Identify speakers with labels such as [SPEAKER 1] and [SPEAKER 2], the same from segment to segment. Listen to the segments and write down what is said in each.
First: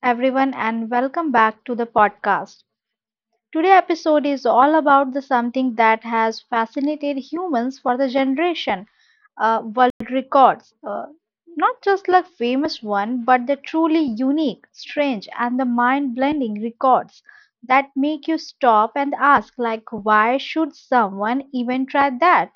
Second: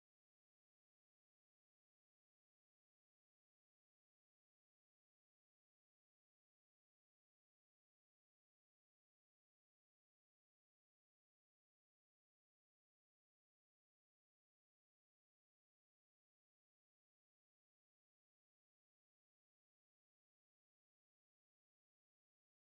[SPEAKER 1] everyone and welcome back to the podcast. Today episode is all about the something that has fascinated humans for the generation, world records. Not just like famous one, but the truly unique, strange and the mind-blending records that make you stop and ask like why should someone even try that?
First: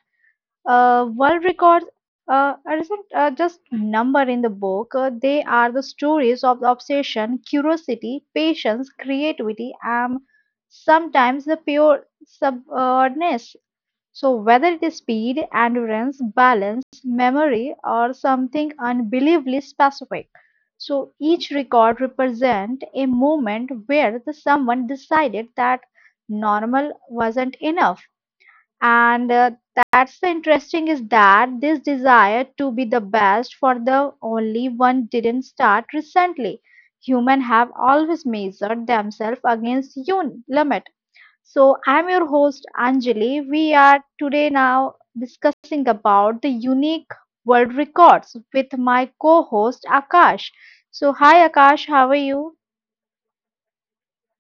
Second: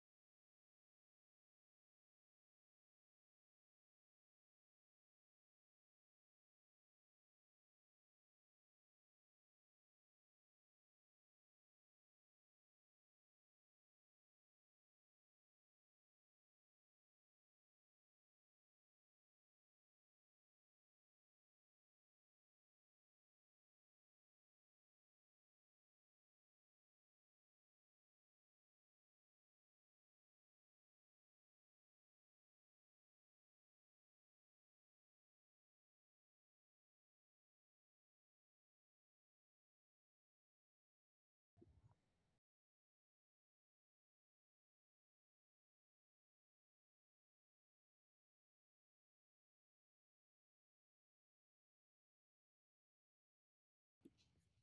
[SPEAKER 1] World records are isn't just number in the book. They are the stories of the obsession, curiosity, patience, creativity, and sometimes the pure subness. So whether it is speed, endurance, balance, memory, or something unbelievably specific. So each record represent a moment where the someone decided that normal wasn't enough and that's the interesting is that this desire to be the best for the only one didn't start recently, humans have always measured themselves against un limit. So I'm your host Anjali. We are today now discussing about the unique world records with my co-host Akash. So hi Akash, how are you?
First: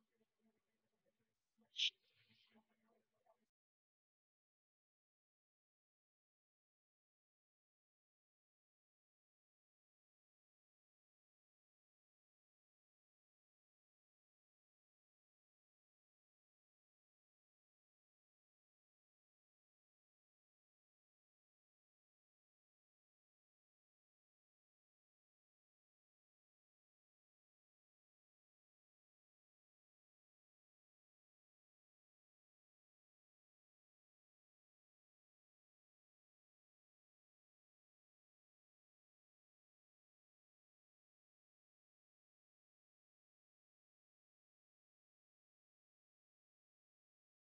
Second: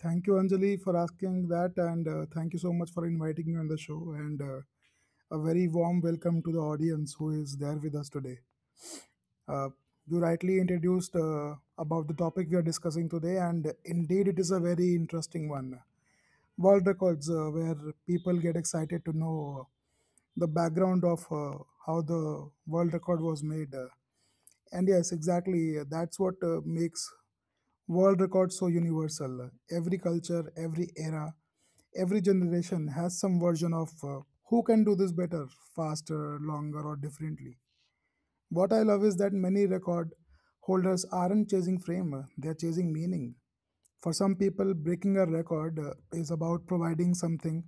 [SPEAKER 2] Thank you, Anjali, for asking that, and thank you so much for inviting me on the show. And A very warm welcome to the audience who is there with us today. Uh, you rightly introduced about the topic we are discussing today, and indeed, it is a very interesting one. World records, where people get excited to know the background of how the world record was made. And yes, exactly, that's what makes world records so universal. Every culture, every era, every generation has some version of who can do this better, faster, longer, or differently. What I love is that many record holders aren't chasing fame, they're chasing meaning. For some people, breaking a record is about providing something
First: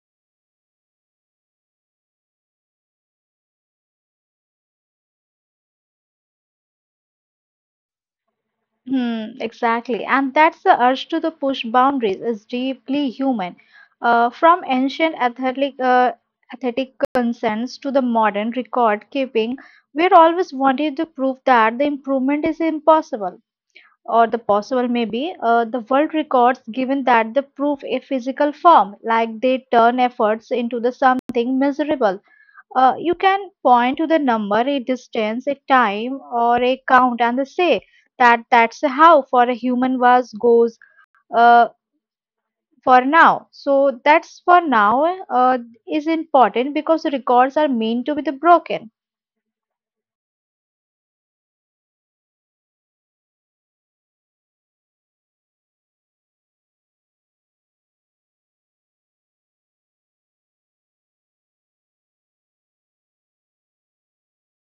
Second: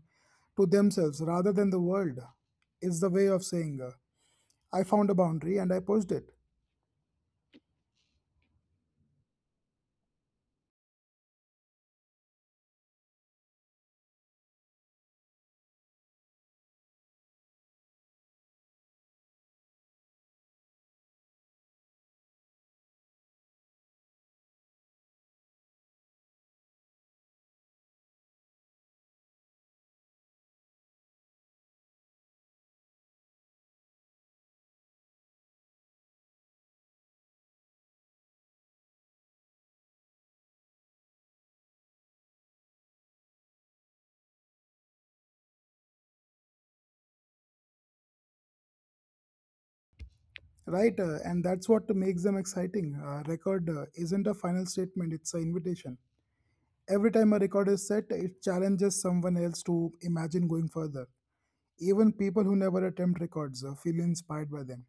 [SPEAKER 2] to themselves rather than the world. It's the way of saying, I found a boundary and I pushed it.
[SPEAKER 1] Hmm, exactly. And that's the urge to the push boundaries is deeply human. From athletic concerns to the modern record keeping, we're always wanting to prove that the improvement is impossible, or the possible maybe, the world records given that the proof a physical form, like they turn efforts into the something miserable. You can point to the number, a distance, a time, or a count, and say that that's how for a human was goes uh, for now. So that's for now is important because records are meant to be the broken.
[SPEAKER 2] Right, and that's what makes them exciting. A record isn't a final statement, it's an invitation. Every time a record is set, it challenges someone else to imagine going further. Even people who never attempt records feel inspired by them.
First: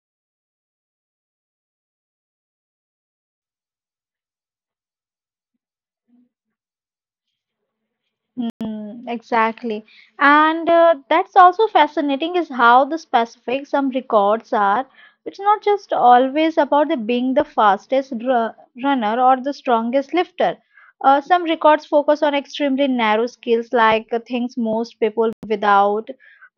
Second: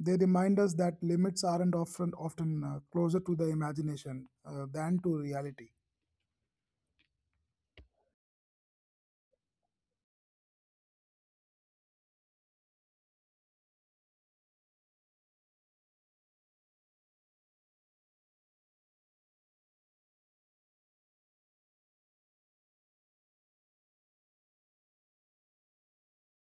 [SPEAKER 2] They remind us that limits aren't often closer to the imagination than to reality.
[SPEAKER 1] Hmm, exactly. And that's also fascinating is how the specific some records are. It's not just always about the being the runner or the strongest lifter. Some records focus on extremely narrow skills like things most people without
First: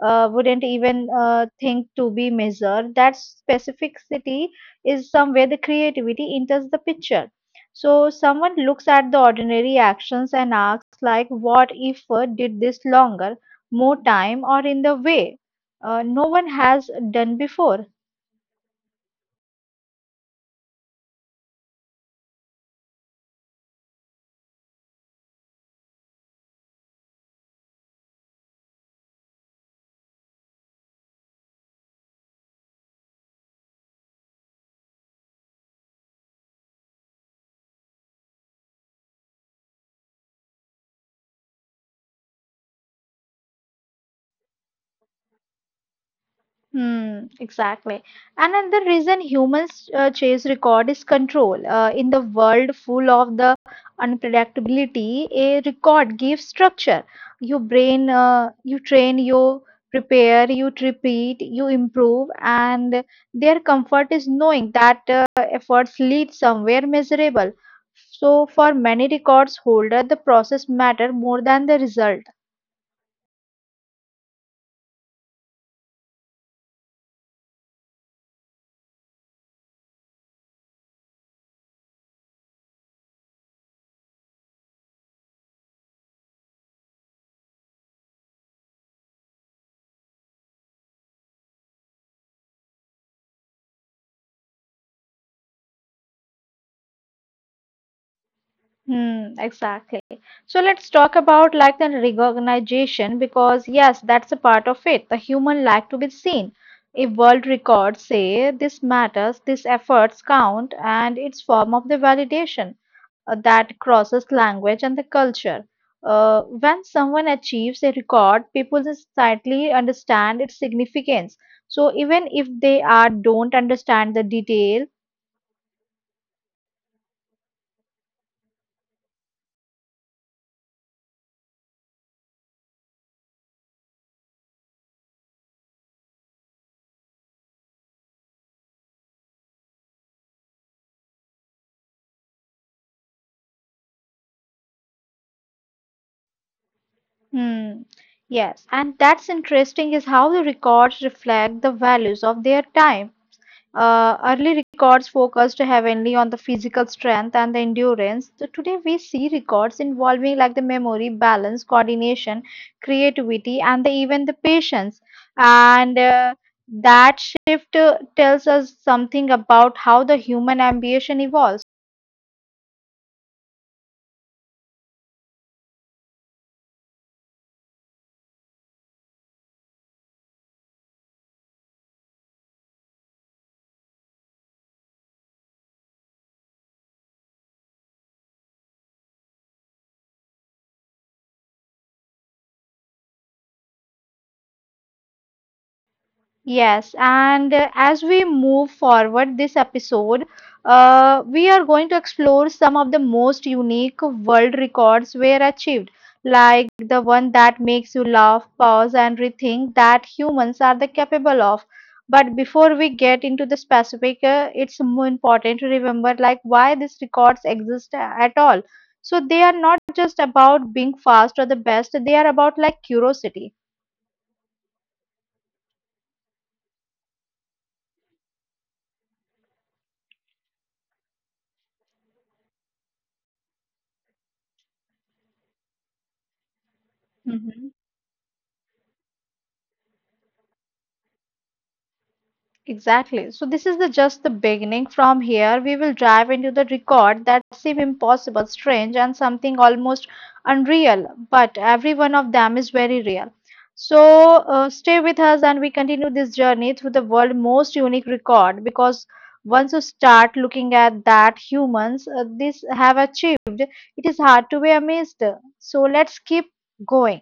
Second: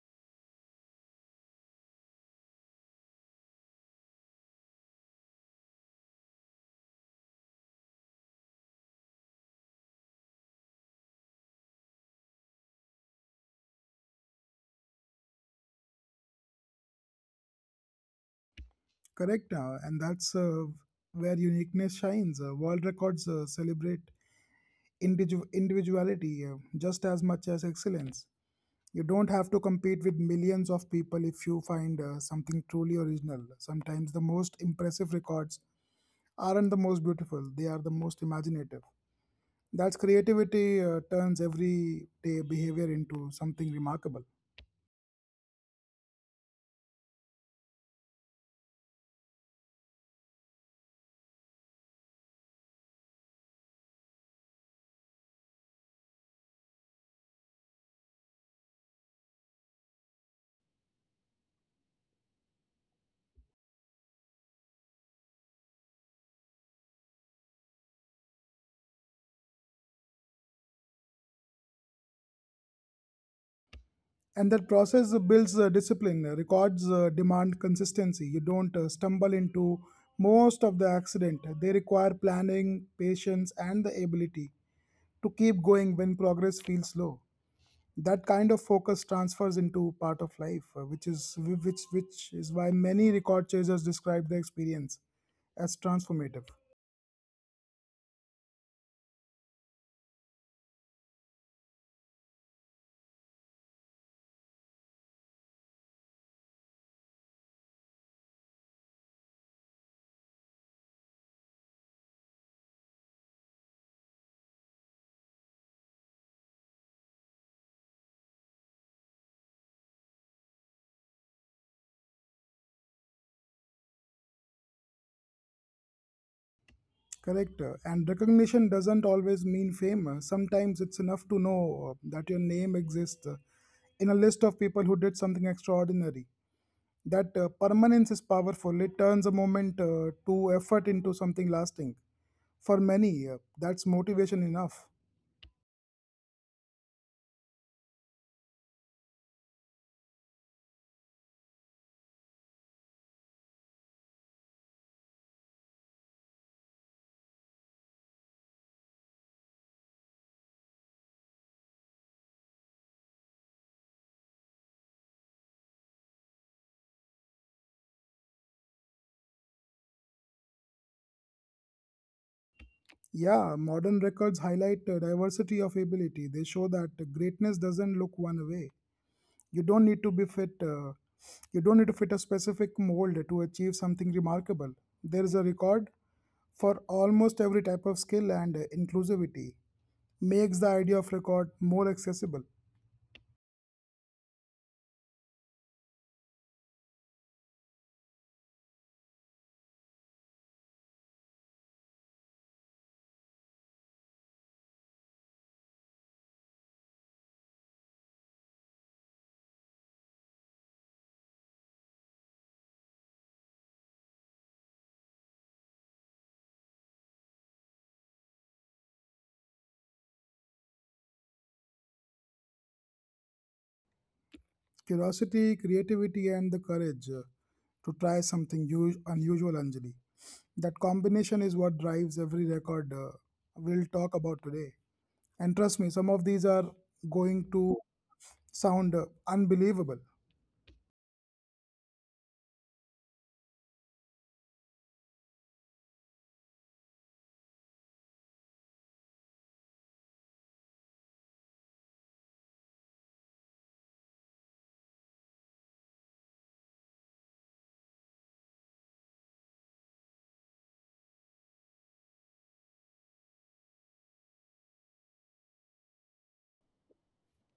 [SPEAKER 1] wouldn't even think to be measured. That specificity is somewhere the creativity enters the picture. So someone looks at the ordinary actions and asks, like, what if did this longer, more time, or in the way no one has done before?
[SPEAKER 2] Correct, and that's where uniqueness shines. World records celebrate individuality just as much as excellence. You don't have to compete with millions of people if you find something truly original. Sometimes the most impressive records aren't the most beautiful, they are the most imaginative. That's creativity turns everyday behavior into something remarkable.
[SPEAKER 1] Hmm, exactly. And another reason humans chase record is control. In the world full of the unpredictability, a record gives structure. Your brain, you train, you prepare, you repeat, you improve, and their comfort is knowing that efforts lead somewhere measurable. So, for many records holder, the process matter more than the result.
[SPEAKER 2] And that process builds discipline. Records demand consistency. You don't stumble into most of the accident. They require planning, patience, and the ability to keep going when progress feels slow. That kind of focus transfers into part of life which is which is why many record chasers describe the experience as transformative.
[SPEAKER 1] Hmm, exactly. So let's talk about like the recognition because yes, that's a part of it. The human like to be seen. If world records say this matters, these efforts count, and it's form of the validation that crosses language and the culture. When someone achieves a record, people slightly understand its significance. So even if they are don't understand the detail.
[SPEAKER 2] Correct, and recognition doesn't always mean fame. Sometimes it's enough to know that your name exists in a list of people who did something extraordinary. That permanence is powerful. It turns a moment to effort into something lasting. For many, that's motivation enough.
[SPEAKER 1] Hmm. Yes, and that's interesting is how the records reflect the values of their time. Early records focused heavily on the physical strength and the endurance. So today we see records involving like the memory, balance, coordination, creativity, and the, even the patience. And that shift tells us something about how the human ambition evolves.
[SPEAKER 2] Yeah, modern records highlight diversity of ability. They show that greatness doesn't look one way. You don't need to be fit. You don't need to fit a specific mold to achieve something remarkable. There is a record for almost every type of skill, and inclusivity makes the idea of record more accessible.
[SPEAKER 1] Yes, and as we move forward this episode, we are going to explore some of the most unique world records were achieved, like the one that makes you laugh, pause, and rethink that humans are the capable of. But before we get into the specific, it's more important to remember like why these records exist at all. So they are not just about being fast or the best; they are about like curiosity.
[SPEAKER 2] Curiosity, creativity, and the courage to try something unusual, Anjali. That combination is what drives every record we'll talk about today. And trust me, some of these are going to sound unbelievable.
[SPEAKER 1] Exactly. So this is the just the beginning. From here, we will dive into the record that seem impossible, strange, and something almost unreal. But every one of them is very real. So stay with us, and we continue this journey through the world's most unique record. Because once you start looking at that humans this have achieved, it is hard to be amazed. So let's keep going.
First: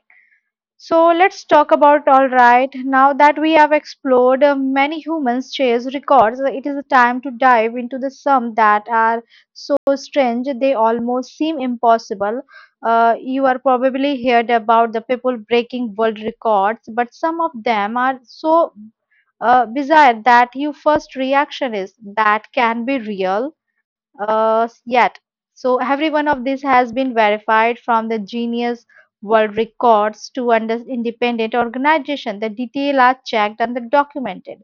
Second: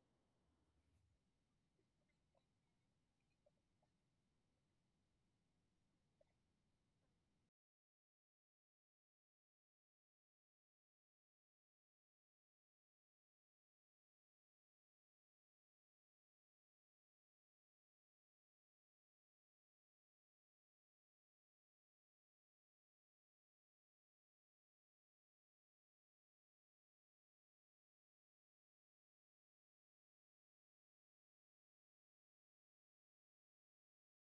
[SPEAKER 1] So let's talk about, all right. Now that we have explored many humans' chase records, it is time to dive into the some that are so strange they almost seem impossible. You are probably heard about the people breaking world records, but some of them are so bizarre that your first reaction is that can be real yet. So every one of these has been verified from the Genius World Records to under independent organization. The detail are checked and the documented.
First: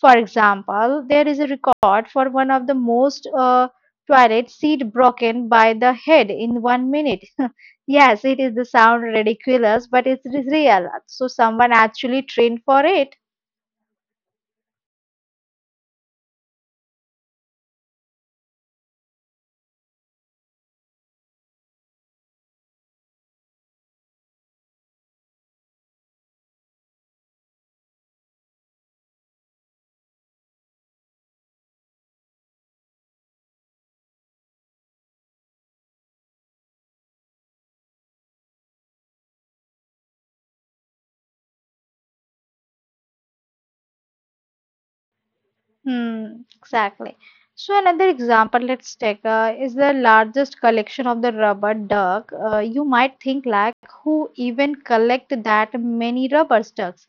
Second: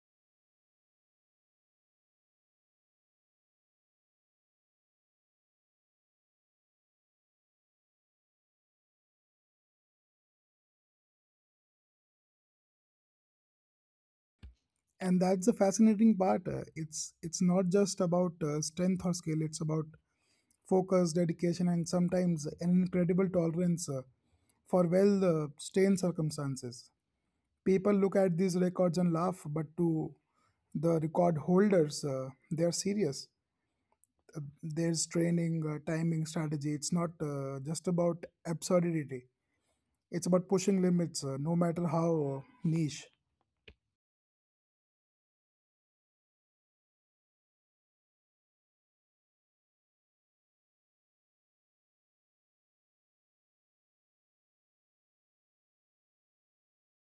[SPEAKER 1] For example, there is a record for one of the most toilet seat broken by the head in one minute. Yes, it is the sound ridiculous, but it is real. So someone actually trained for it.
[SPEAKER 2] And that's the fascinating part. It's not just about strength or skill. It's about focus, dedication, and sometimes an incredible tolerance for, well, strained circumstances. People look at these records and laugh, but to the record holders, they are serious. There's training, timing, strategy. It's not just about absurdity. It's about pushing limits, no matter how niche.
[SPEAKER 1] Hmm, exactly. So another example, let's take is the largest collection of the rubber duck. You might think like who even collect that many rubber ducks?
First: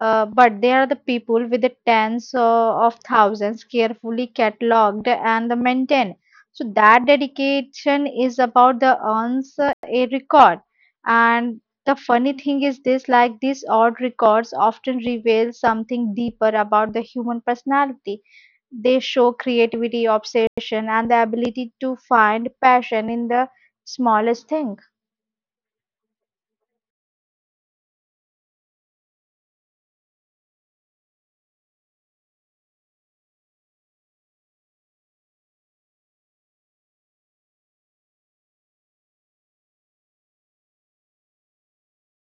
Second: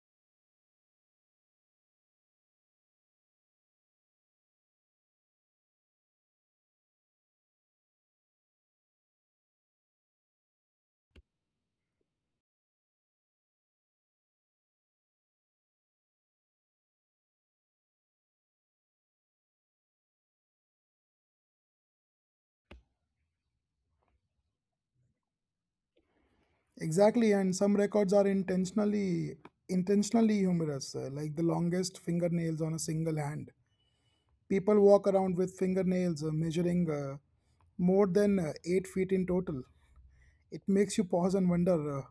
[SPEAKER 1] But they are the people with the tens of thousands carefully cataloged and the maintained. So that dedication is about the earns a record. And the funny thing is this like these odd records often reveal something deeper about the human personality. They show creativity, obsession, and the ability to find passion in the smallest things.
[SPEAKER 2] Exactly, and some records are intentionally humorous, like the longest fingernails on a single hand. People walk around with fingernails measuring more than 8 feet in total. It makes you pause and wonder, uh,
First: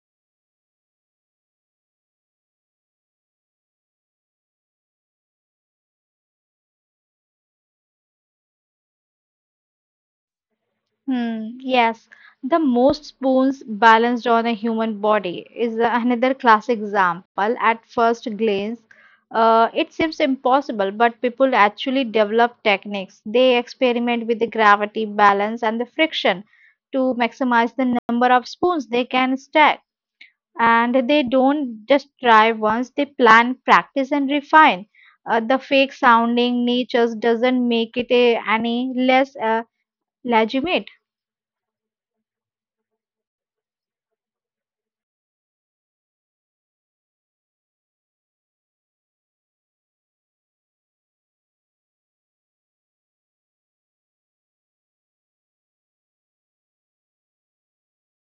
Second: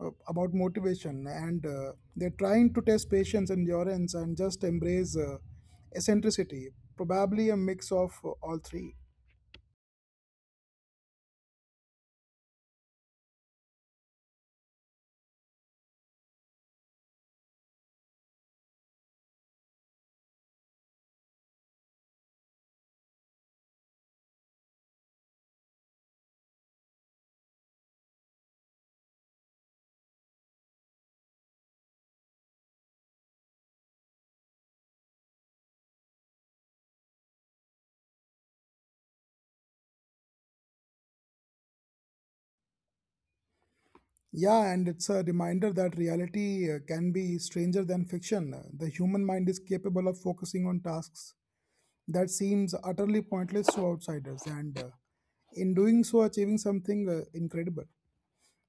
[SPEAKER 2] uh, about motivation, and they're trying to test patience, endurance, and just embrace eccentricity. Probably a mix of all three.
[SPEAKER 1] Hmm, yes, the most spoons balanced on a human body is another classic example. At first glance, it seems impossible, but people actually develop techniques. They experiment with the gravity, balance, and the friction to maximize the number of spoons they can stack. And they don't just try once, they plan, practice, and refine. The fake sounding natures doesn't make it any less legitimate.
[SPEAKER 2] Yeah, and it's a reminder that reality can be stranger than fiction. The human mind is capable of focusing on tasks that seems utterly pointless to outsiders, and in doing so, achieving something incredible.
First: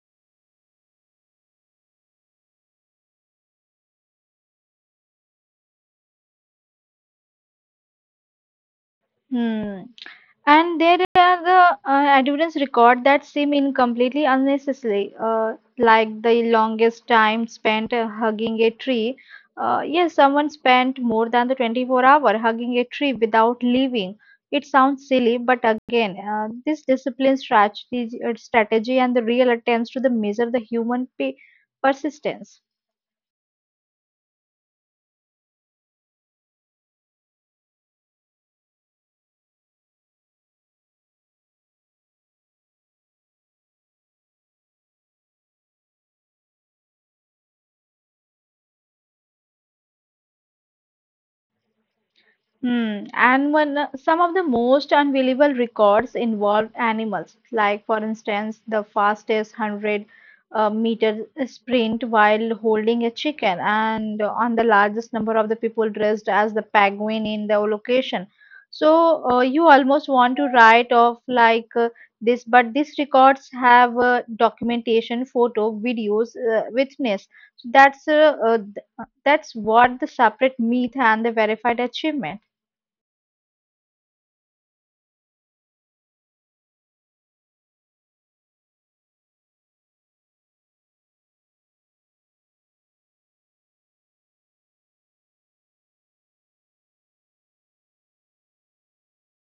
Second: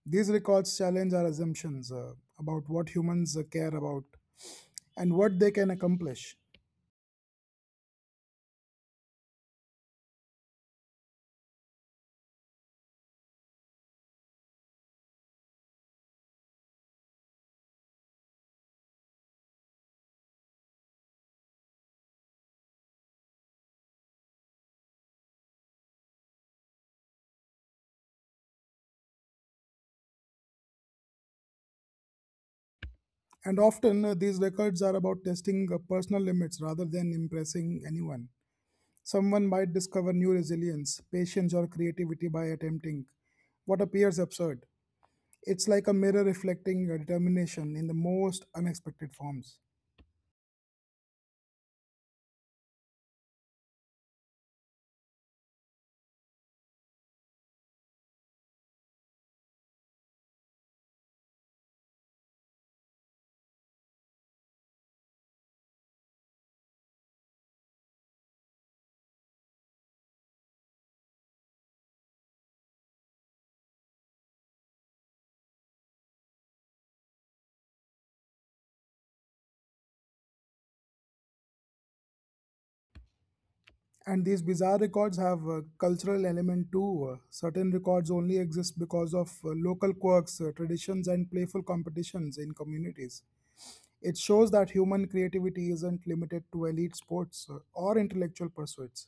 [SPEAKER 2] These records challenge our assumptions about what humans care about and what they can accomplish.
[SPEAKER 1] Hmm. And there are the evidence record that seem incompletely unnecessary, like the longest time spent hugging a tree. Yes, someone spent more than the 24-hour hugging a tree without leaving. It sounds silly, but again, this discipline strategy, and the real attempts to the measure the human persistence.
[SPEAKER 2] And often, these records are about testing personal limits rather than impressing anyone. Someone might discover new resilience, patience, or creativity by attempting what appears absurd. It's like a mirror reflecting your determination in the most unexpected forms.
[SPEAKER 1] Hmm. And when some of the most unbelievable records involved animals, like for instance, the fastest 100 meter sprint while holding a chicken, and on the largest number of the people dressed as the penguin in the location. So you almost want to write off like this, but these records have documentation, photo, videos, witness. So that's that's what the separate myth and the verified achievement.
[SPEAKER 2] And these bizarre records have a cultural element too. Certain records only exist because of local quirks, traditions, and playful competitions in communities. It shows that human creativity isn't limited to elite sports or intellectual pursuits.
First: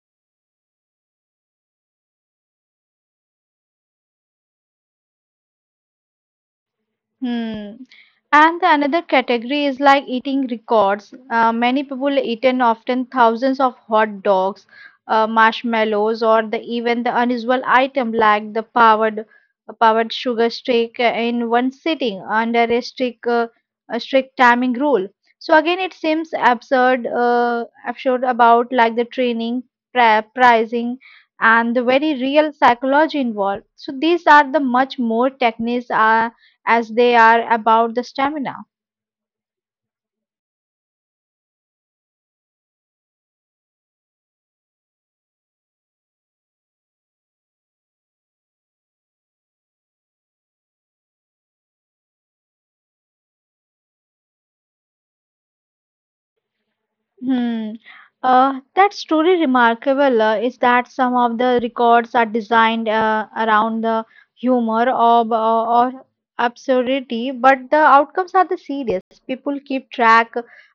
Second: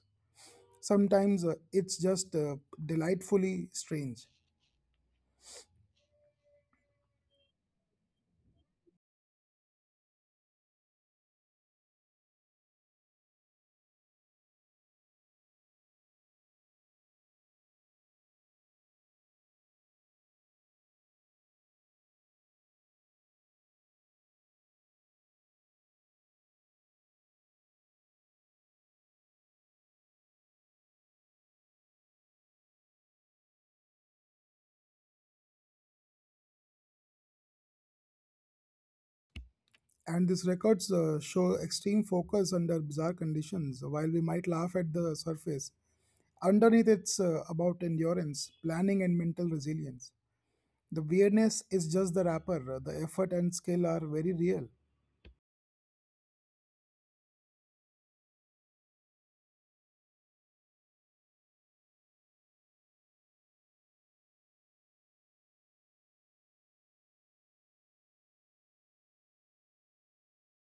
[SPEAKER 2] Sometimes it's just delightfully strange.
[SPEAKER 1] Hmm. And the another category is like eating records. Many people eaten often thousands of hot dogs, marshmallows, or the even the unusual item like the powered sugar stick in one sitting under a strict timing rule. So again, it seems absurd about like the training, pricing, and the very real psychology involved. So these are the much more techniques, as they are about the stamina.
[SPEAKER 2] And these records show extreme focus under bizarre conditions. While we might laugh at the surface, underneath it's about endurance, planning, and mental resilience. The weirdness is just the wrapper, the effort and skill are very real.
[SPEAKER 1] Hmm. That's truly remarkable is that some of the records are designed around the humor or absurdity, but the outcomes are the serious. People keep track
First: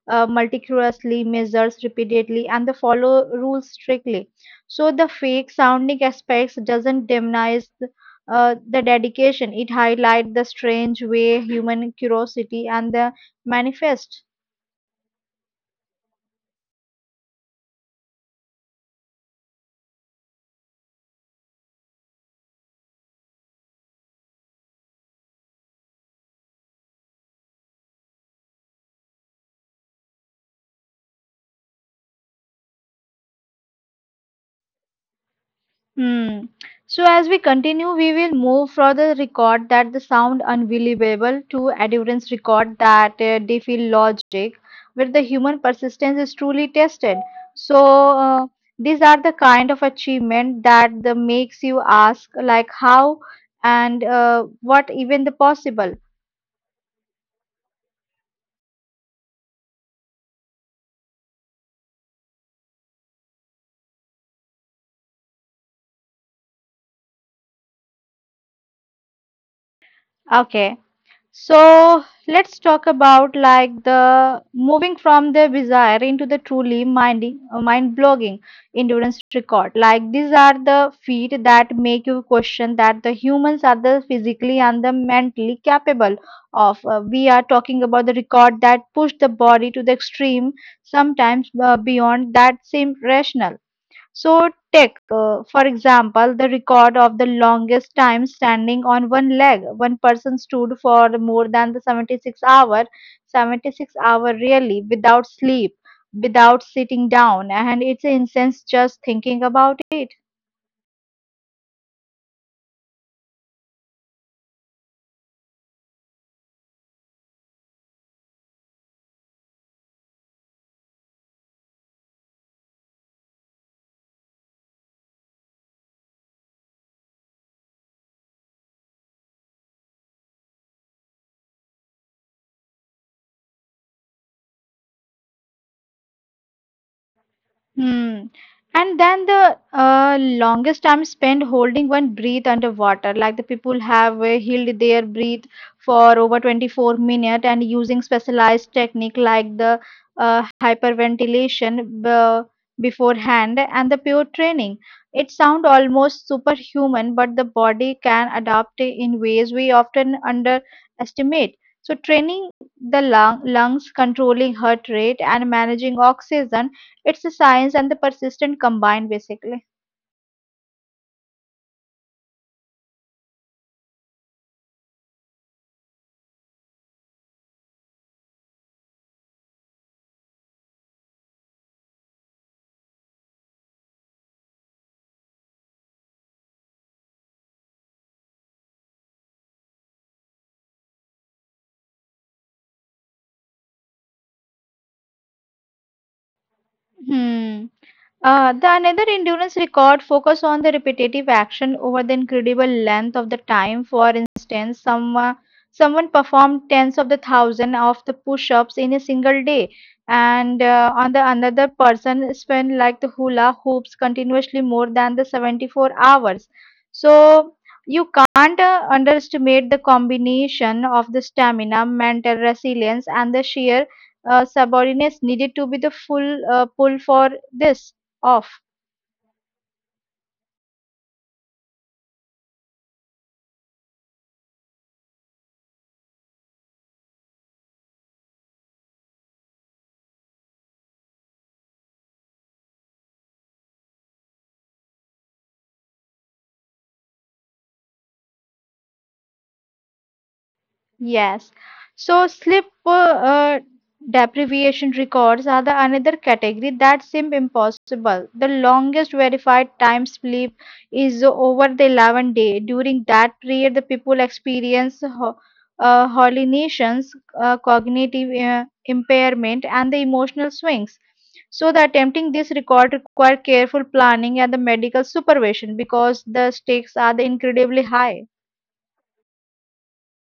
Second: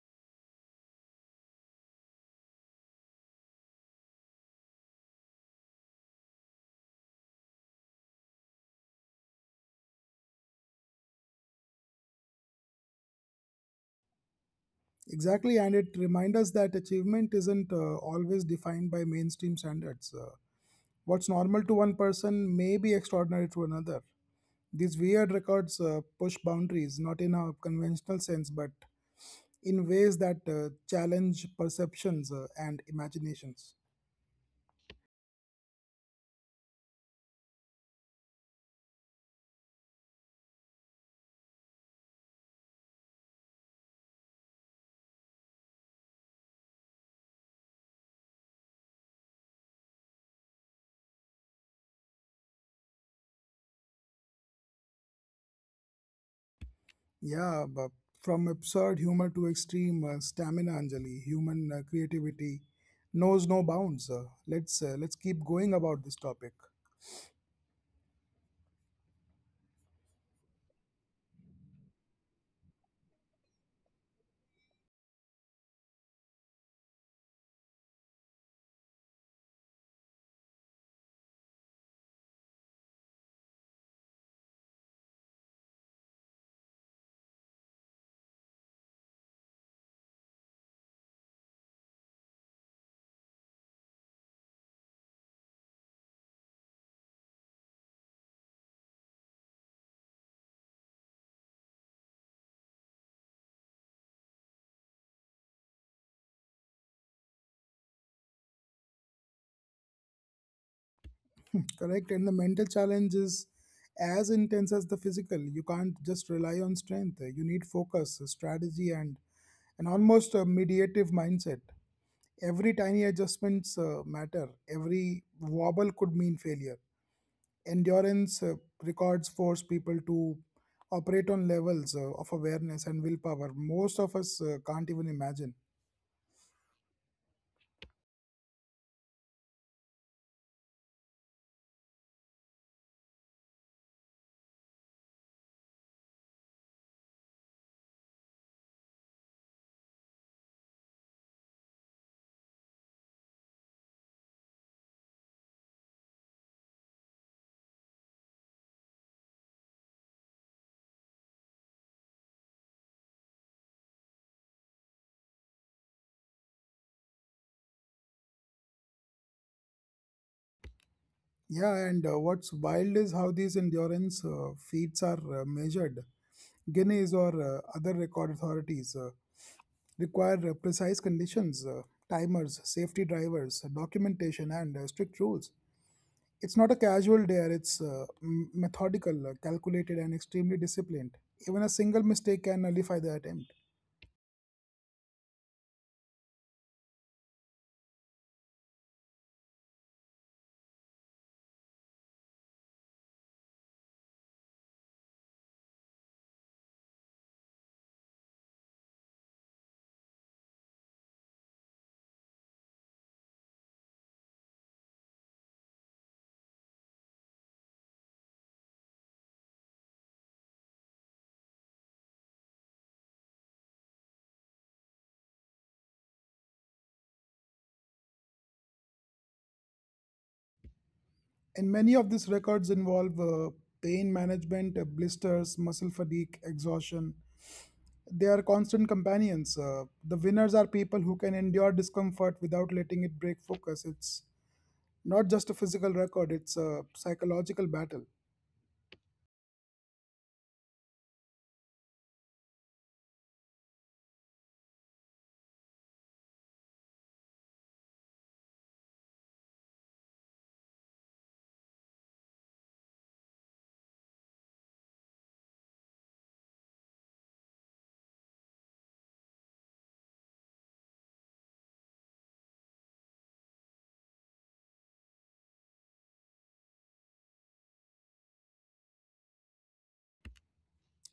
[SPEAKER 1] meticulously, measures repeatedly, and they follow rules strictly. So the fake sounding aspects doesn't demonize the dedication. It highlights the strange way human curiosity and the manifest.
[SPEAKER 2] Exactly, and it reminds us that achievement isn't always defined by mainstream standards. What's normal to one person may be extraordinary to another. These weird records push boundaries, not in a conventional sense, but in ways that challenge perceptions and imaginations.
[SPEAKER 1] Hmm. So as we continue, we will move from the record that the sound unbelievable to endurance record that defy logic, where the human persistence is truly tested. So these are the kind of achievement that the makes you ask like how and what even the possible.
[SPEAKER 2] Yeah, but from absurd humor to extreme stamina, Anjali, human creativity knows no bounds. Let's keep going about this topic.
[SPEAKER 1] Okay. So let's talk about like the moving from the desire into the truly mind blogging endurance record. Like these are the feet that make you question that the humans are the physically and the mentally capable of. We are talking about the record that push the body to the extreme, sometimes beyond that seem rational. So, take, for example, the record of the longest time standing on one leg. One person stood for more than the 76 hour, 76-hour really, without sleep, without sitting down, and it's incense just thinking about it.
[SPEAKER 2] Correct, and the mental challenge is as intense as the physical. You can't just rely on strength. You need focus, strategy, and an almost a mediative mindset. Every tiny adjustments matter. Every wobble could mean failure. Endurance records force people to operate on levels of awareness and willpower most of us can't even imagine.
[SPEAKER 1] Hmm. And then the longest time spent holding one breath underwater, like the people have held their breath for over 24 minutes and using specialized technique like the hyperventilation beforehand and the pure training. It sounds almost superhuman, but the body can adapt in ways we often underestimate. So training the lungs, controlling heart rate and managing oxygen, it's the science and the persistent combined, basically.
[SPEAKER 2] Yeah, and what's wild is how these endurance feats are measured. Guinness or other record authorities require precise conditions, timers, safety drivers, documentation, and strict rules. It's not a casual dare, it's methodical, calculated, and extremely disciplined. Even a single mistake can nullify the attempt.
[SPEAKER 1] Hmm. The another endurance record focus on the repetitive action over the incredible length of the time. For instance, someone performed tens of the thousand of the push-ups in a single day, and on the another person spent like the hula hoops continuously more than the 74 hours. So you can't underestimate the combination of the stamina, mental resilience, and the sheer subordinates needed to be the full pull for this off.
[SPEAKER 2] And many of these records involve pain management, blisters, muscle fatigue, exhaustion. They are constant companions. The winners are people who can endure discomfort without letting it break focus. It's not just a physical record, it's a psychological battle.
[SPEAKER 1] Yes. So sleep deprivation records are the another category that seem impossible. The longest verified time sleep is over the 11 day. During that period, the people experience hallucinations, cognitive impairment, and the emotional swings. So the attempting this record require careful planning and the medical supervision because the stakes are the incredibly high.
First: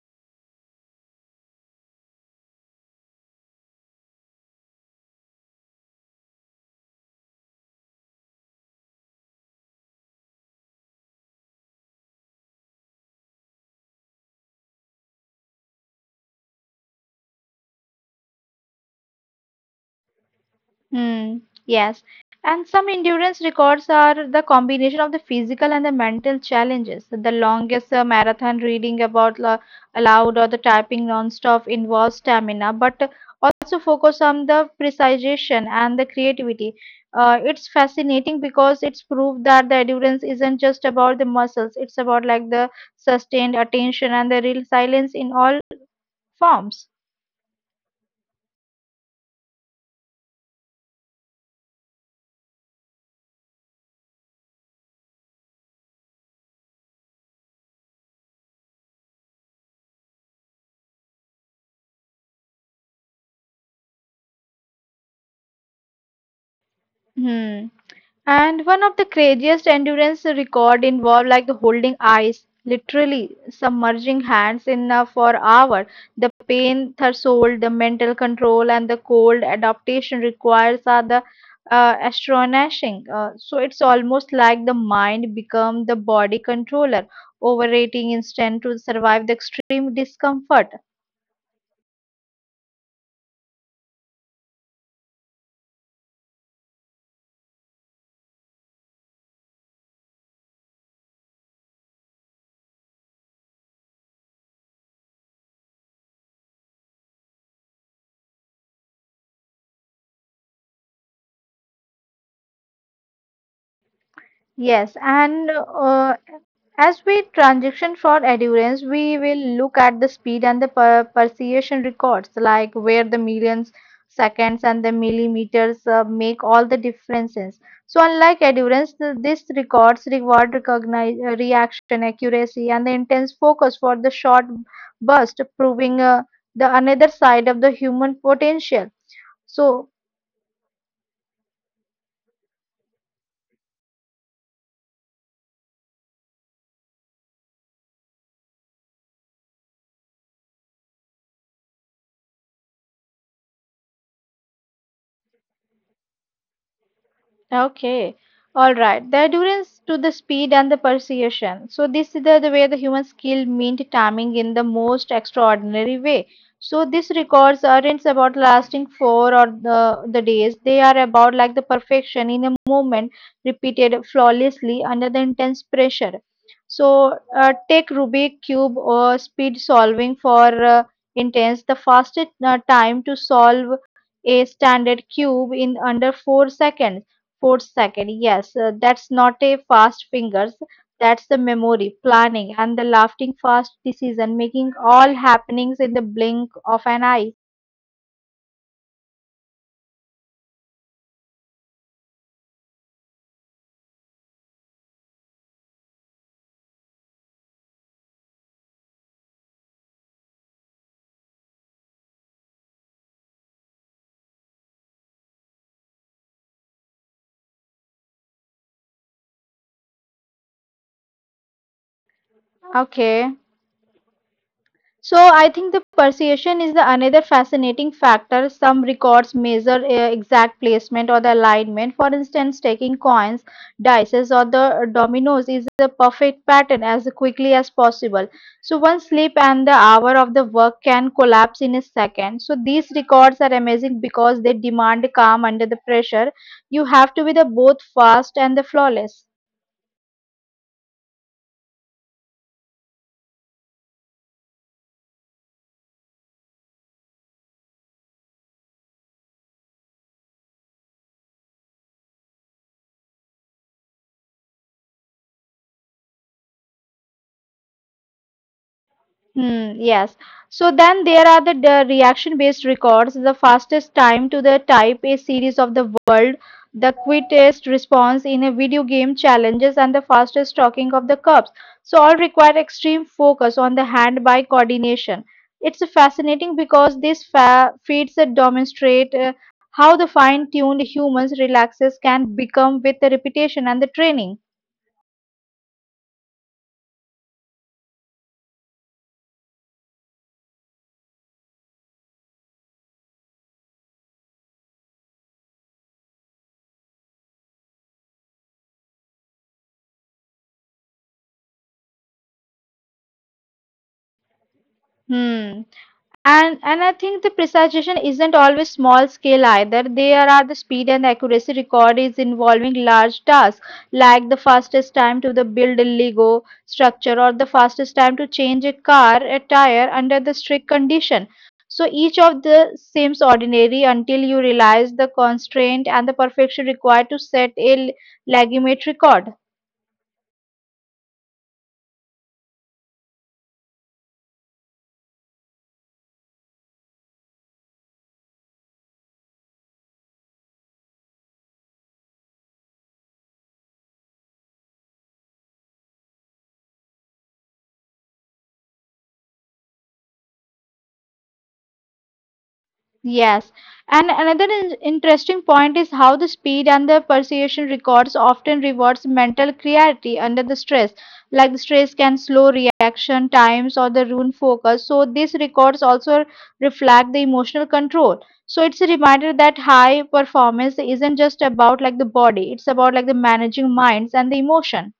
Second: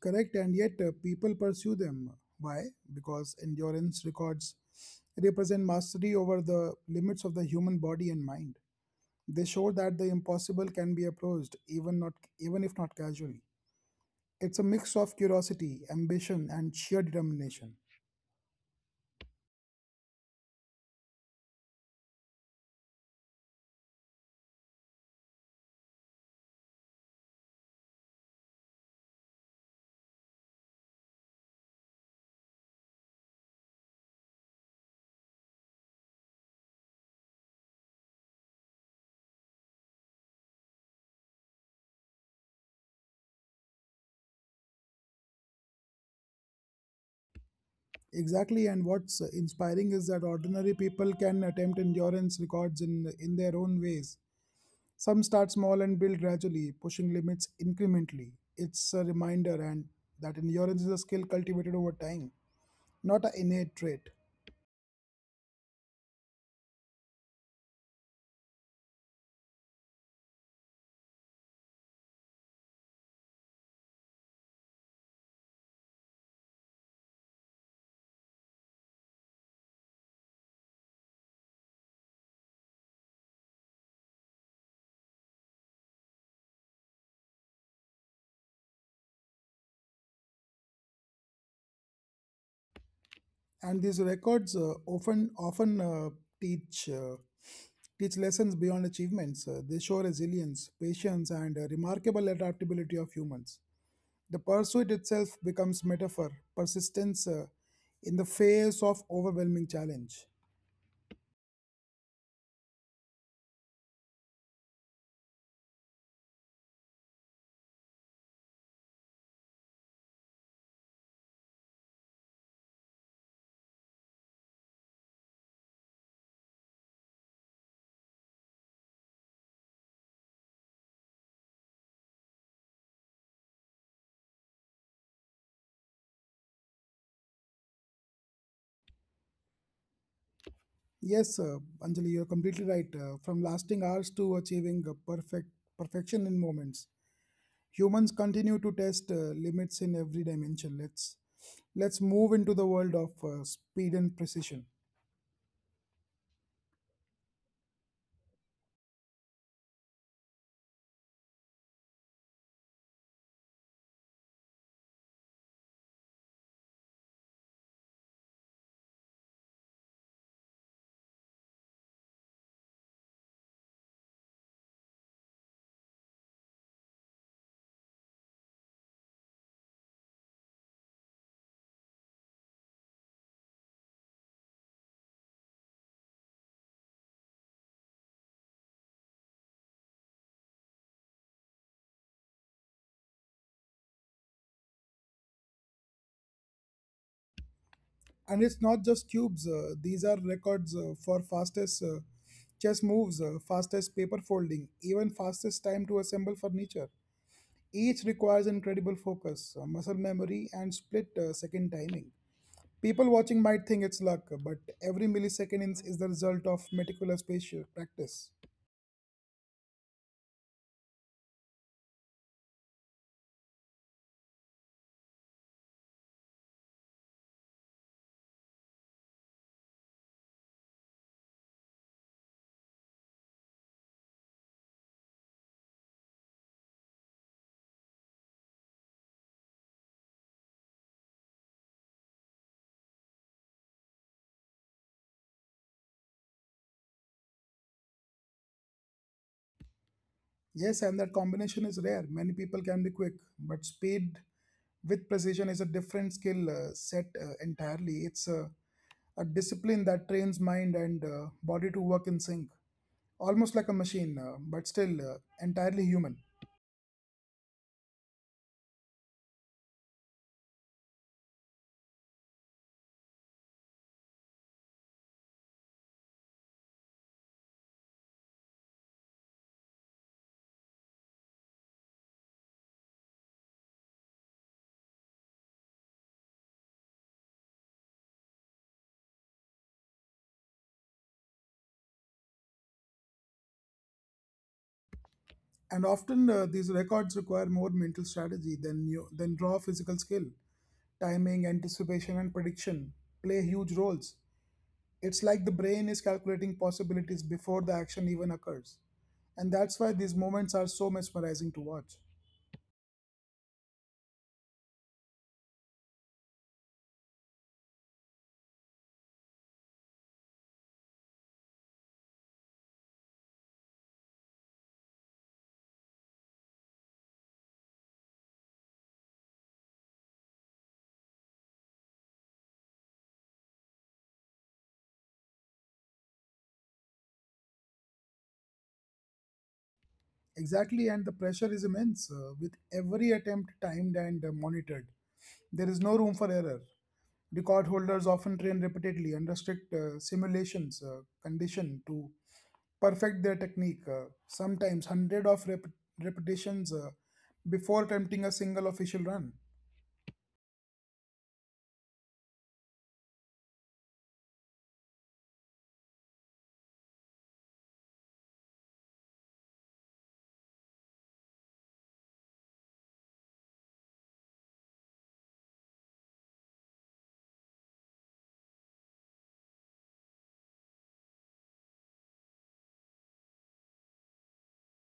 [SPEAKER 2] Correct, and yet people pursue them. Why? Because endurance records represent mastery over the limits of the human body and mind. They show that the impossible can be approached, even if not casually. It's a mix of curiosity, ambition, and sheer determination.
[SPEAKER 1] Hmm, yes. And some endurance records are the combination of the physical and the mental challenges. The longest marathon reading about aloud or the typing non-stop involves stamina, but also focus on the precision and the creativity. It's fascinating because it's proved that the endurance isn't just about the muscles. It's about like the sustained attention and the real silence in all forms.
[SPEAKER 2] Exactly, and what's inspiring is that ordinary people can attempt endurance records in their own ways. Some start small and build gradually, pushing limits incrementally. It's a reminder and that endurance is a skill cultivated over time, not an innate trait.
[SPEAKER 1] Hmm. And one of the craziest endurance record involved like the holding ice, literally submerging hands in for hour. The pain threshold, the mental control, and the cold adaptation requires are the astonishing. So it's almost like the mind become the body controller, overrating instinct to survive the extreme discomfort.
[SPEAKER 2] And these records often teach uh, teach lessons beyond achievements. They show resilience, patience, and remarkable adaptability of humans. The pursuit itself becomes metaphor, persistence in the face of overwhelming challenge.
[SPEAKER 1] Yes, and as we transition for endurance, we will look at the speed and the per precision records, like where the millions, seconds, and the millimeters make all the differences. So, unlike endurance, this records reward recognize reaction accuracy and the intense focus for the short burst, proving the another side of the human potential. So.
[SPEAKER 2] Yes, Anjali, you're completely right. From lasting hours to achieving perfection in moments, humans continue to test limits in every dimension. Let's move into the world of speed and precision.
[SPEAKER 1] Okay. All right. The endurance to the speed and the precision. So this is the way the human skill meant timing in the most extraordinary way. So these records aren't about lasting four or the days. They are about like the perfection in a moment repeated flawlessly under the intense pressure. So take Rubik cube or speed solving for intense. The fastest time to solve a standard cube in under 4 seconds. Fourth second, yes, that's not a fast fingers. That's the memory, planning, and the laughing fast decision making all happenings in the blink of an eye.
[SPEAKER 2] And it's not just cubes; these are records for fastest chess moves, fastest paper folding, even fastest time to assemble furniture. Each requires incredible focus, muscle memory, and split second timing. People watching might think it's luck, but every millisecond is the result of meticulous spatial practice.
[SPEAKER 1] Okay. So I think the persuasion is the another fascinating factor. Some records measure exact placement or the alignment. For instance, taking coins, dices, or the dominoes is the perfect pattern as quickly as possible. So one slip and the hour of the work can collapse in a second. So these records are amazing because they demand calm under the pressure. You have to be the both fast and the flawless.
[SPEAKER 2] Yes, and that combination is rare. Many people can be quick, but speed with precision is a different skill set entirely. It's a discipline that trains mind and body to work in sync, almost like a machine, but still entirely human.
[SPEAKER 1] Hmm, yes. So then there are the reaction-based records. The fastest time to the Type A series of the world, the quickest response in a video game challenges, and the fastest talking of the cups. So all require extreme focus on the hand-eye coordination. It's fascinating because this fa feeds that demonstrate how the fine-tuned humans relaxes can become with the repetition and the training.
[SPEAKER 2] And often these records require more mental strategy than raw physical skill. Timing, anticipation, and prediction play huge roles. It's like the brain is calculating possibilities before the action even occurs. And that's why these moments are so mesmerizing to watch.
[SPEAKER 1] Hmm. And I think the precision isn't always small scale either. There are the speed and accuracy record is involving large tasks like the fastest time to the build a Lego structure or the fastest time to change a car a tire under the strict condition. So each of the seems ordinary until you realize the constraint and the perfection required to set a legitimate record.
[SPEAKER 2] Exactly, and the pressure is immense, with every attempt timed and monitored. There is no room for error. Record holders often train repeatedly under strict simulations condition to perfect their technique, sometimes hundred of repetitions before attempting a single official run.
[SPEAKER 1] Yes, and another interesting point is how the speed and the persuasion records often rewards mental clarity under the stress. Like the stress can slow reaction times or the ruin focus. So these records also reflect the emotional control. So it's a reminder that high performance isn't just about like the body; it's about like the managing minds and the emotion.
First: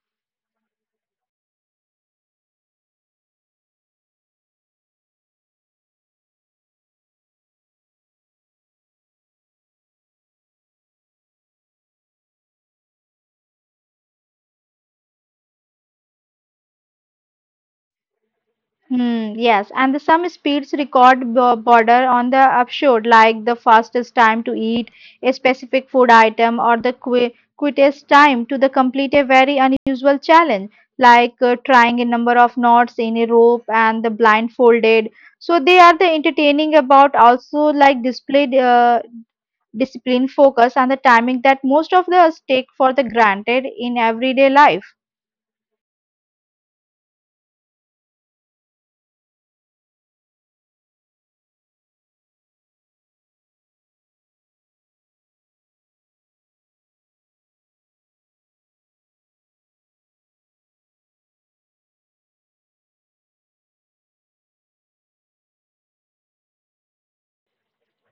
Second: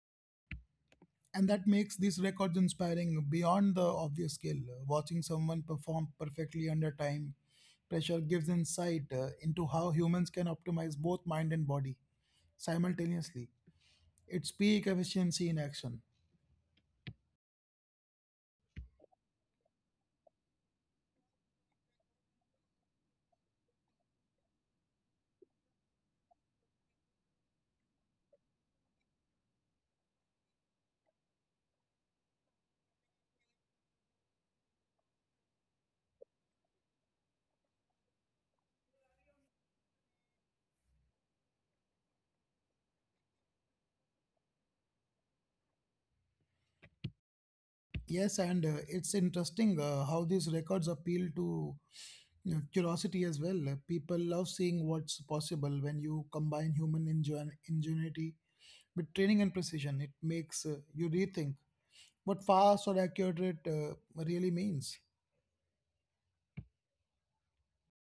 [SPEAKER 2] And that makes these records inspiring beyond the obvious skill. Watching someone perform perfectly under time pressure gives insight into how humans can optimize both mind and body simultaneously. It's peak efficiency in action.
[SPEAKER 1] Hmm, yes, and the some speeds record border on the absurd, like the fastest time to eat a specific food item or the qui quickest time to the complete a very unusual challenge, like trying a number of knots in a rope and the blindfolded. So they are the entertaining about also like displayed discipline, focus, and the timing that most of us take for the granted in everyday life.
[SPEAKER 2] Yes, and it's interesting how these records appeal to, you know, curiosity as well. People love seeing what's possible when you combine human ingenuity with training and precision. It makes you rethink what fast or accurate really means.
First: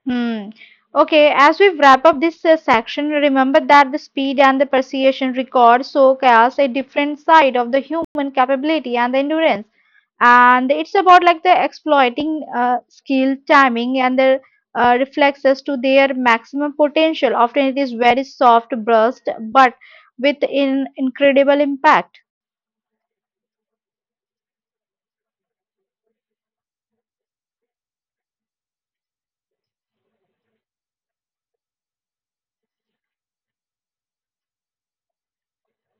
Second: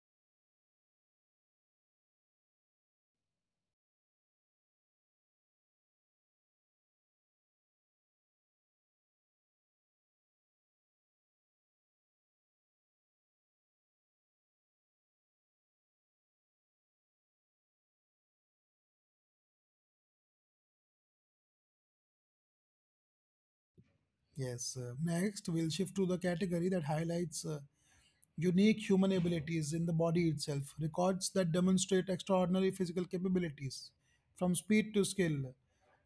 [SPEAKER 1] Hmm. Okay, as we wrap up this section, remember that the speed and the precision record showcase a different side of the human capability and the endurance. And it's about like the exploiting skill, timing, and the reflexes to their maximum potential. Often it is very soft burst, but with an incredible impact.
[SPEAKER 2] Yes. Next, we'll shift to the category that highlights unique human abilities in the body itself, records that demonstrate extraordinary physical capabilities from speed to skill.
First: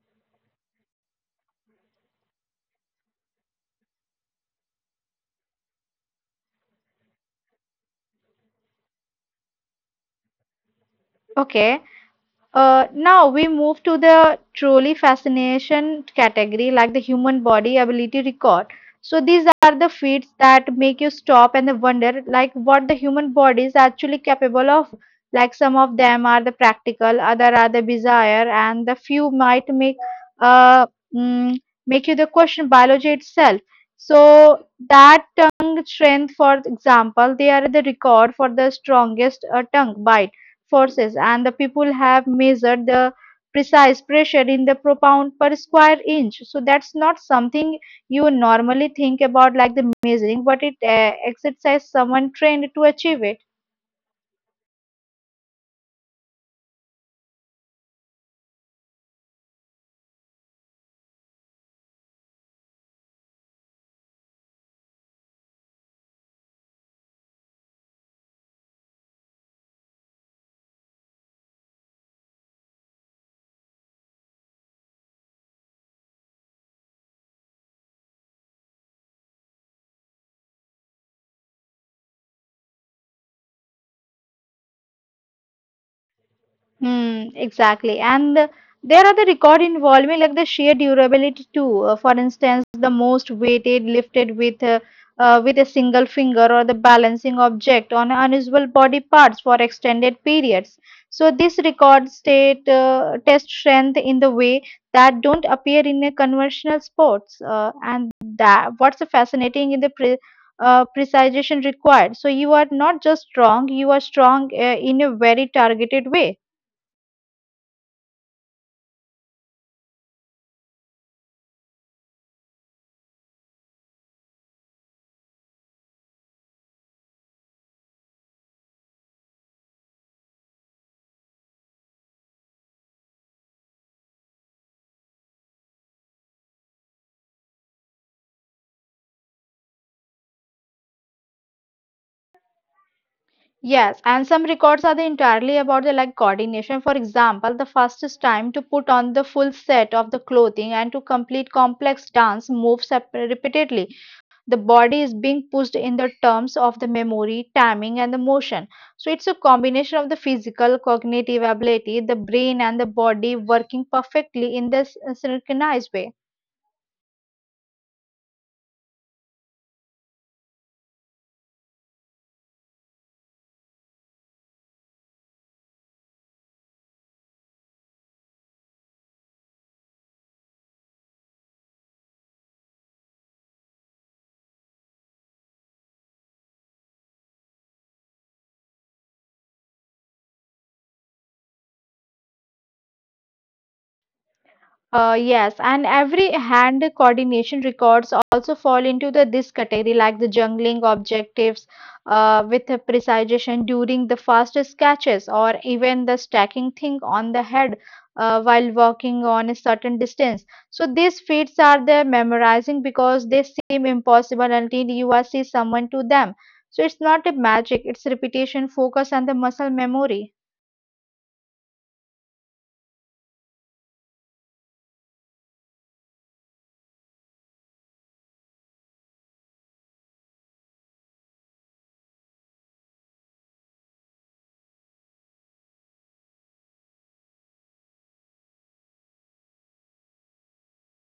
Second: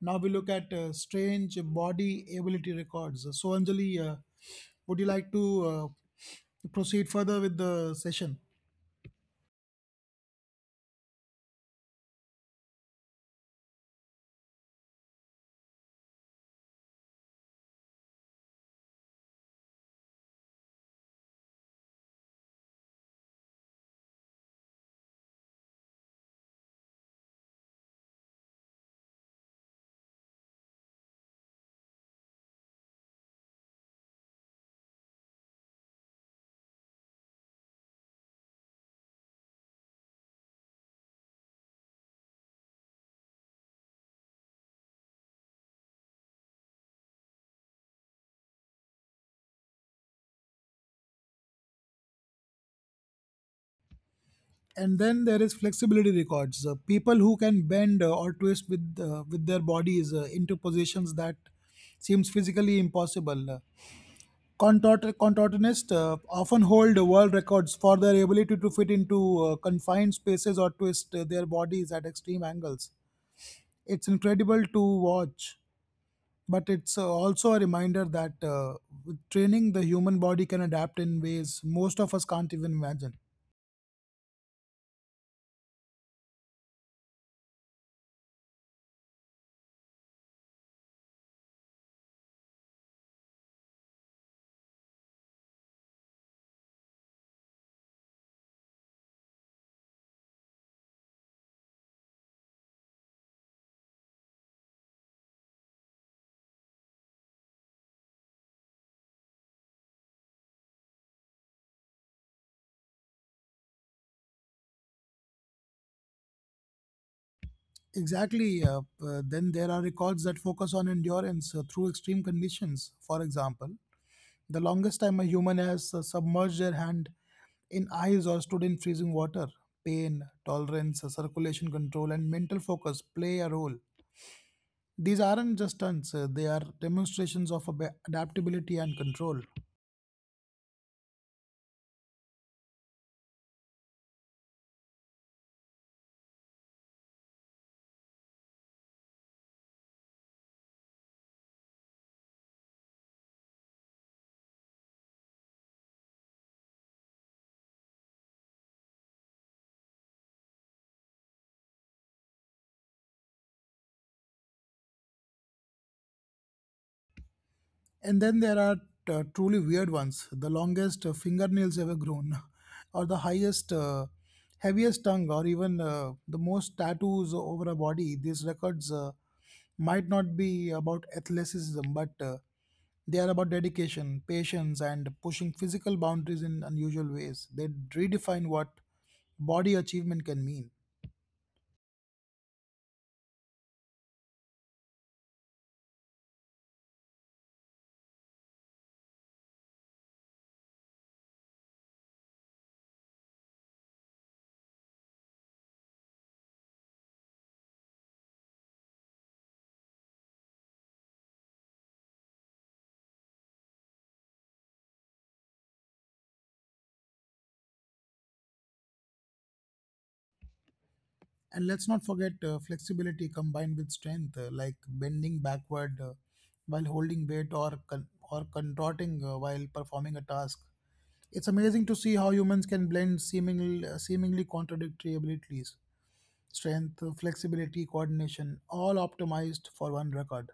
[SPEAKER 2] Now we look at strange body ability records. So, Anjali, would you like to proceed further with the session?
[SPEAKER 1] Okay. Now we move to the truly fascination category, like the human body ability record. So these are the feats that make you stop and wonder, like what the human body is actually capable of. Like some of them are the practical, other are the bizarre, and the few might make uh mm, make you the question biology itself. So that tongue strength, for example, they are the record for the strongest tongue bite forces, and the people have measured the precise pressure in the per pound per square inch. So that's not something you normally think about like the measuring, but it exercise someone trained to achieve it.
[SPEAKER 2] And then there is flexibility records, people who can bend or twist with their bodies into positions that seems physically impossible. Contortionists often hold world records for their ability to fit into confined spaces or twist their bodies at extreme angles. It's incredible to watch, but it's also a reminder that with training the human body can adapt in ways most of us can't even imagine.
[SPEAKER 1] Hmm, exactly. There are the record involving like the sheer durability too. For instance, the most weighted lifted with a single finger or the balancing object on unusual body parts for extended periods. So this record state test strength in the way that don't appear in a conventional sports. And that what's fascinating in the pre precision required. So you are not just strong, you are strong in a very targeted way.
[SPEAKER 2] Exactly. Then there are records that focus on endurance through extreme conditions. For example, the longest time a human has submerged their hand in ice or stood in freezing water. Pain, tolerance, circulation control, and mental focus play a role. These aren't just stunts, they are demonstrations of adaptability and control.
[SPEAKER 1] Yes, and some records are the entirely about the like coordination. For example, the fastest time to put on the full set of the clothing and to complete complex dance moves repeatedly. The body is being pushed in the terms of the memory, timing, and the motion. So it's a combination of the physical, cognitive ability, the brain, and the body working perfectly in this synchronized way.
[SPEAKER 2] And then there are truly weird ones: the longest fingernails ever grown, or the highest, heaviest tongue, or even the most tattoos over a body. These records might not be about athleticism, but they are about dedication, patience, and pushing physical boundaries in unusual ways. They redefine what body achievement can mean.
[SPEAKER 1] Yes, and every hand coordination records also fall into the this category, like the jungling objectives with a precision during the fastest catches, or even the stacking thing on the head while walking on a certain distance. So these feats are the memorizing because they seem impossible until you are see someone to them. So it's not a magic; it's repetition, focus, and the muscle memory.
[SPEAKER 2] And let's not forget flexibility combined with strength, like bending backward while holding weight or contorting while performing a task. It's amazing to see how humans can blend seemingly contradictory abilities: strength, flexibility, coordination, all optimized for one record.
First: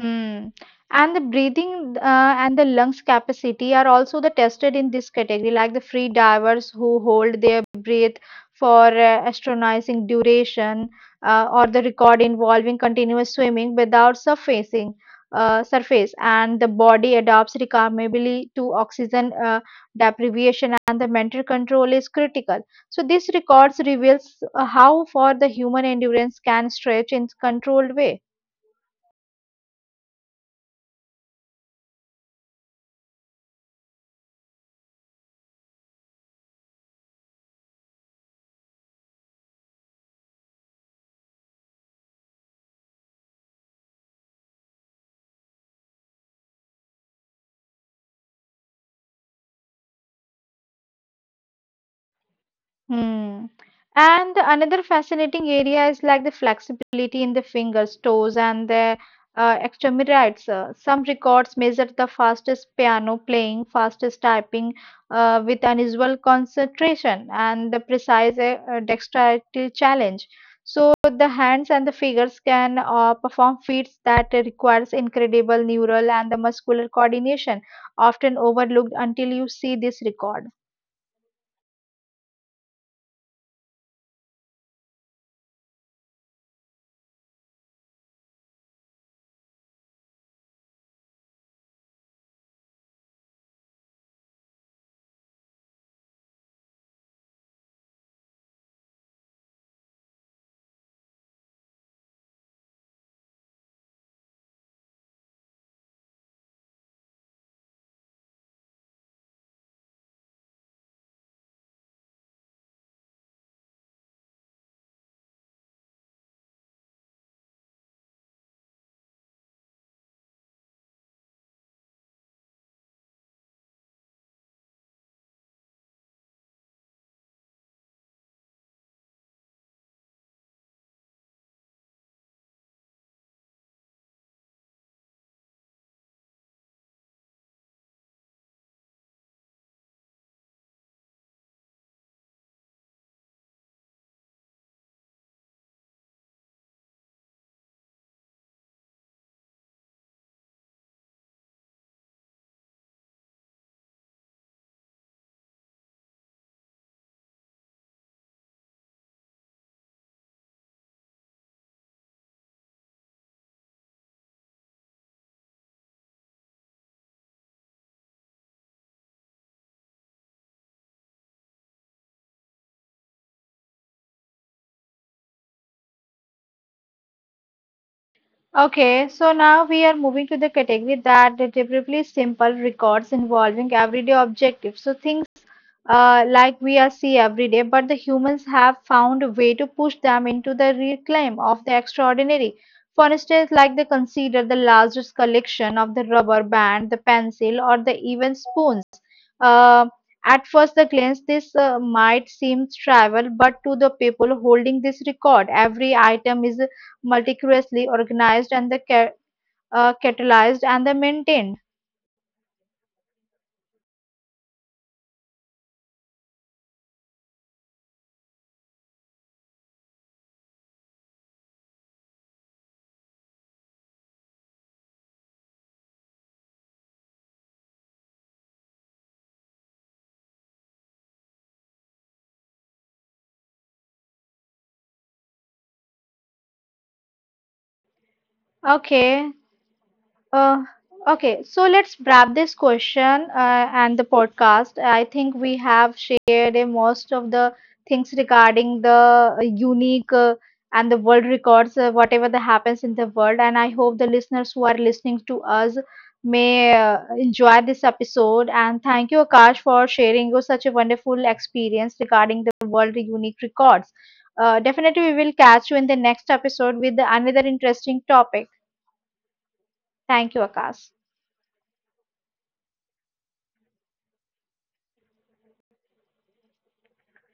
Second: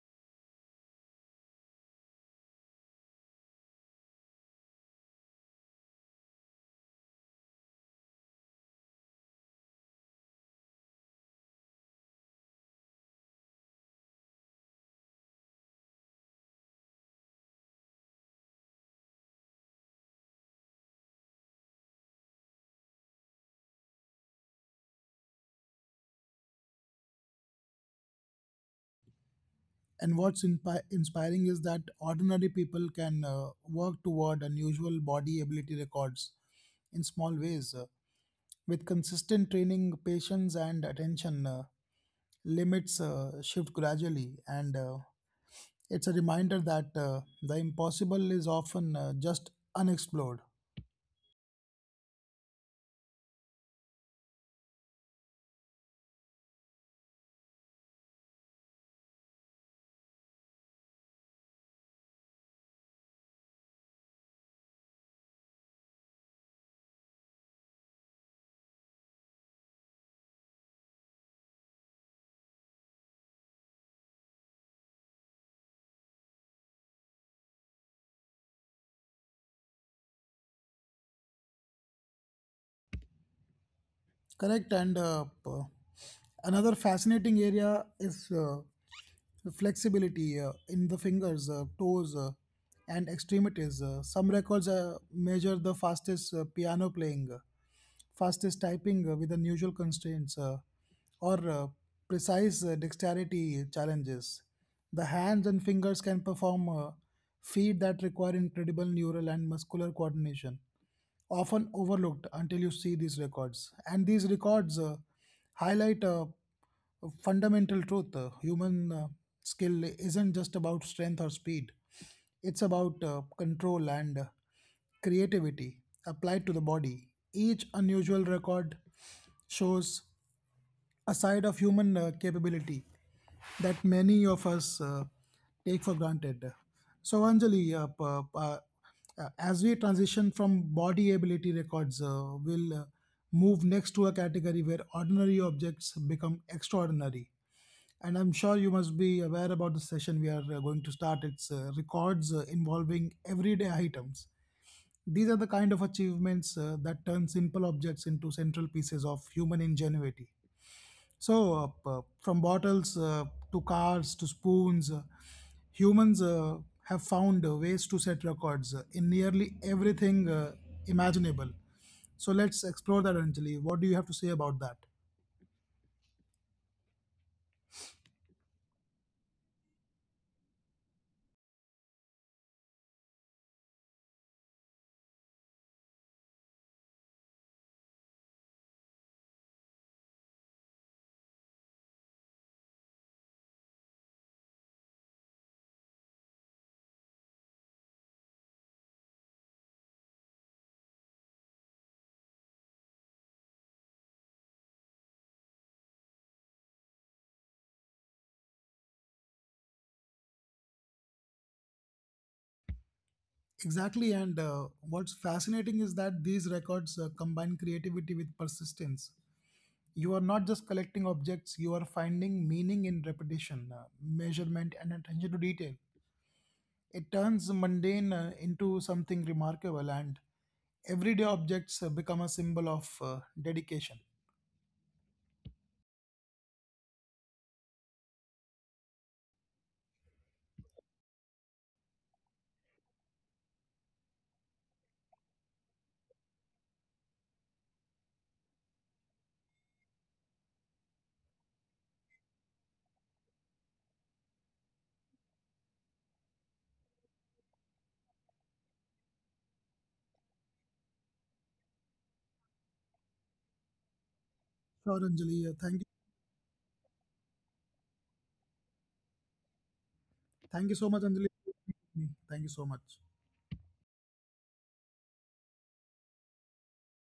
[SPEAKER 1] Hmm. And the breathing and the lungs capacity are also the tested in this category, like the free divers who hold their breath for astonishing duration, or the record involving continuous swimming without surfacing, surface, and the body adapts remarkably to oxygen deprivation, and the mental control is critical. So this records reveals how far the human endurance can stretch in controlled way.
[SPEAKER 2] And what's inspiring is that ordinary people can work toward unusual body ability records in small ways. With consistent training, patience, and attention, limits shift gradually, and it's a reminder that the impossible is often just unexplored.
[SPEAKER 1] Hmm. And another fascinating area is like the flexibility in the fingers, toes, and the extremities. Some records measure the fastest piano playing, fastest typing with unusual concentration, and the precise dexterity challenge. So the hands and the fingers can perform feats that requires incredible neural and the muscular coordination, often overlooked until you see this record.
[SPEAKER 2] Correct, and p- another fascinating area is. Flexibility in the fingers, toes, and extremities. Some records measure the fastest piano playing, fastest typing with unusual constraints, or precise dexterity challenges. The hands and fingers can perform feats that require incredible neural and muscular coordination, often overlooked until you see these records. And these records highlight a fundamental truth: human skill isn't just about strength or speed, it's about control and creativity applied to the body. Each unusual record shows a side of human capability that many of us take for granted. So, Anjali, as we transition from body ability records, we'll move next to a category where ordinary objects become extraordinary. And I'm sure you must be aware about the session we are going to start. It's records involving everyday items. These are the kind of achievements that turn simple objects into central pieces of human ingenuity. So, from bottles to cars to spoons, humans have found ways to set records in nearly everything imaginable. So, let's explore that, Anjali. What do you have to say about that?
[SPEAKER 1] Okay, so now we are moving to the category that deliberately simple records involving everyday objectives. So think like we are see every day, but the humans have found a way to push them into the reclaim of the extraordinary. For instance, like they consider the largest collection of the rubber band, the pencil, or the even spoons. Uh, at first the glance, this might seem trivial, but to the people holding this record, every item is meticulously organized and catalyzed and the maintained.
[SPEAKER 2] Exactly, and what's fascinating is that these records combine creativity with persistence. You are not just collecting objects, you are finding meaning in repetition, measurement, and attention to detail. It turns mundane into something remarkable, and everyday objects become a symbol of dedication.
[SPEAKER 1] Okay, Uh, okay, so let's wrap this question and the podcast. I think we have shared most of the things regarding the unique and the world records, whatever that happens in the world. And I hope the listeners who are listening to us may enjoy this episode. And thank you, Akash, for sharing you such a wonderful experience regarding the world unique records.
[SPEAKER 2] Sure,
[SPEAKER 1] Uh,
[SPEAKER 2] Anjali.
[SPEAKER 1] definitely, we will
[SPEAKER 2] Thank you.
[SPEAKER 1] catch you in the next episode with another interesting topic.
[SPEAKER 2] Thank you
[SPEAKER 1] Thank
[SPEAKER 2] so
[SPEAKER 1] you,
[SPEAKER 2] much, Anjali.
[SPEAKER 1] Akash.
[SPEAKER 2] Thank you so much.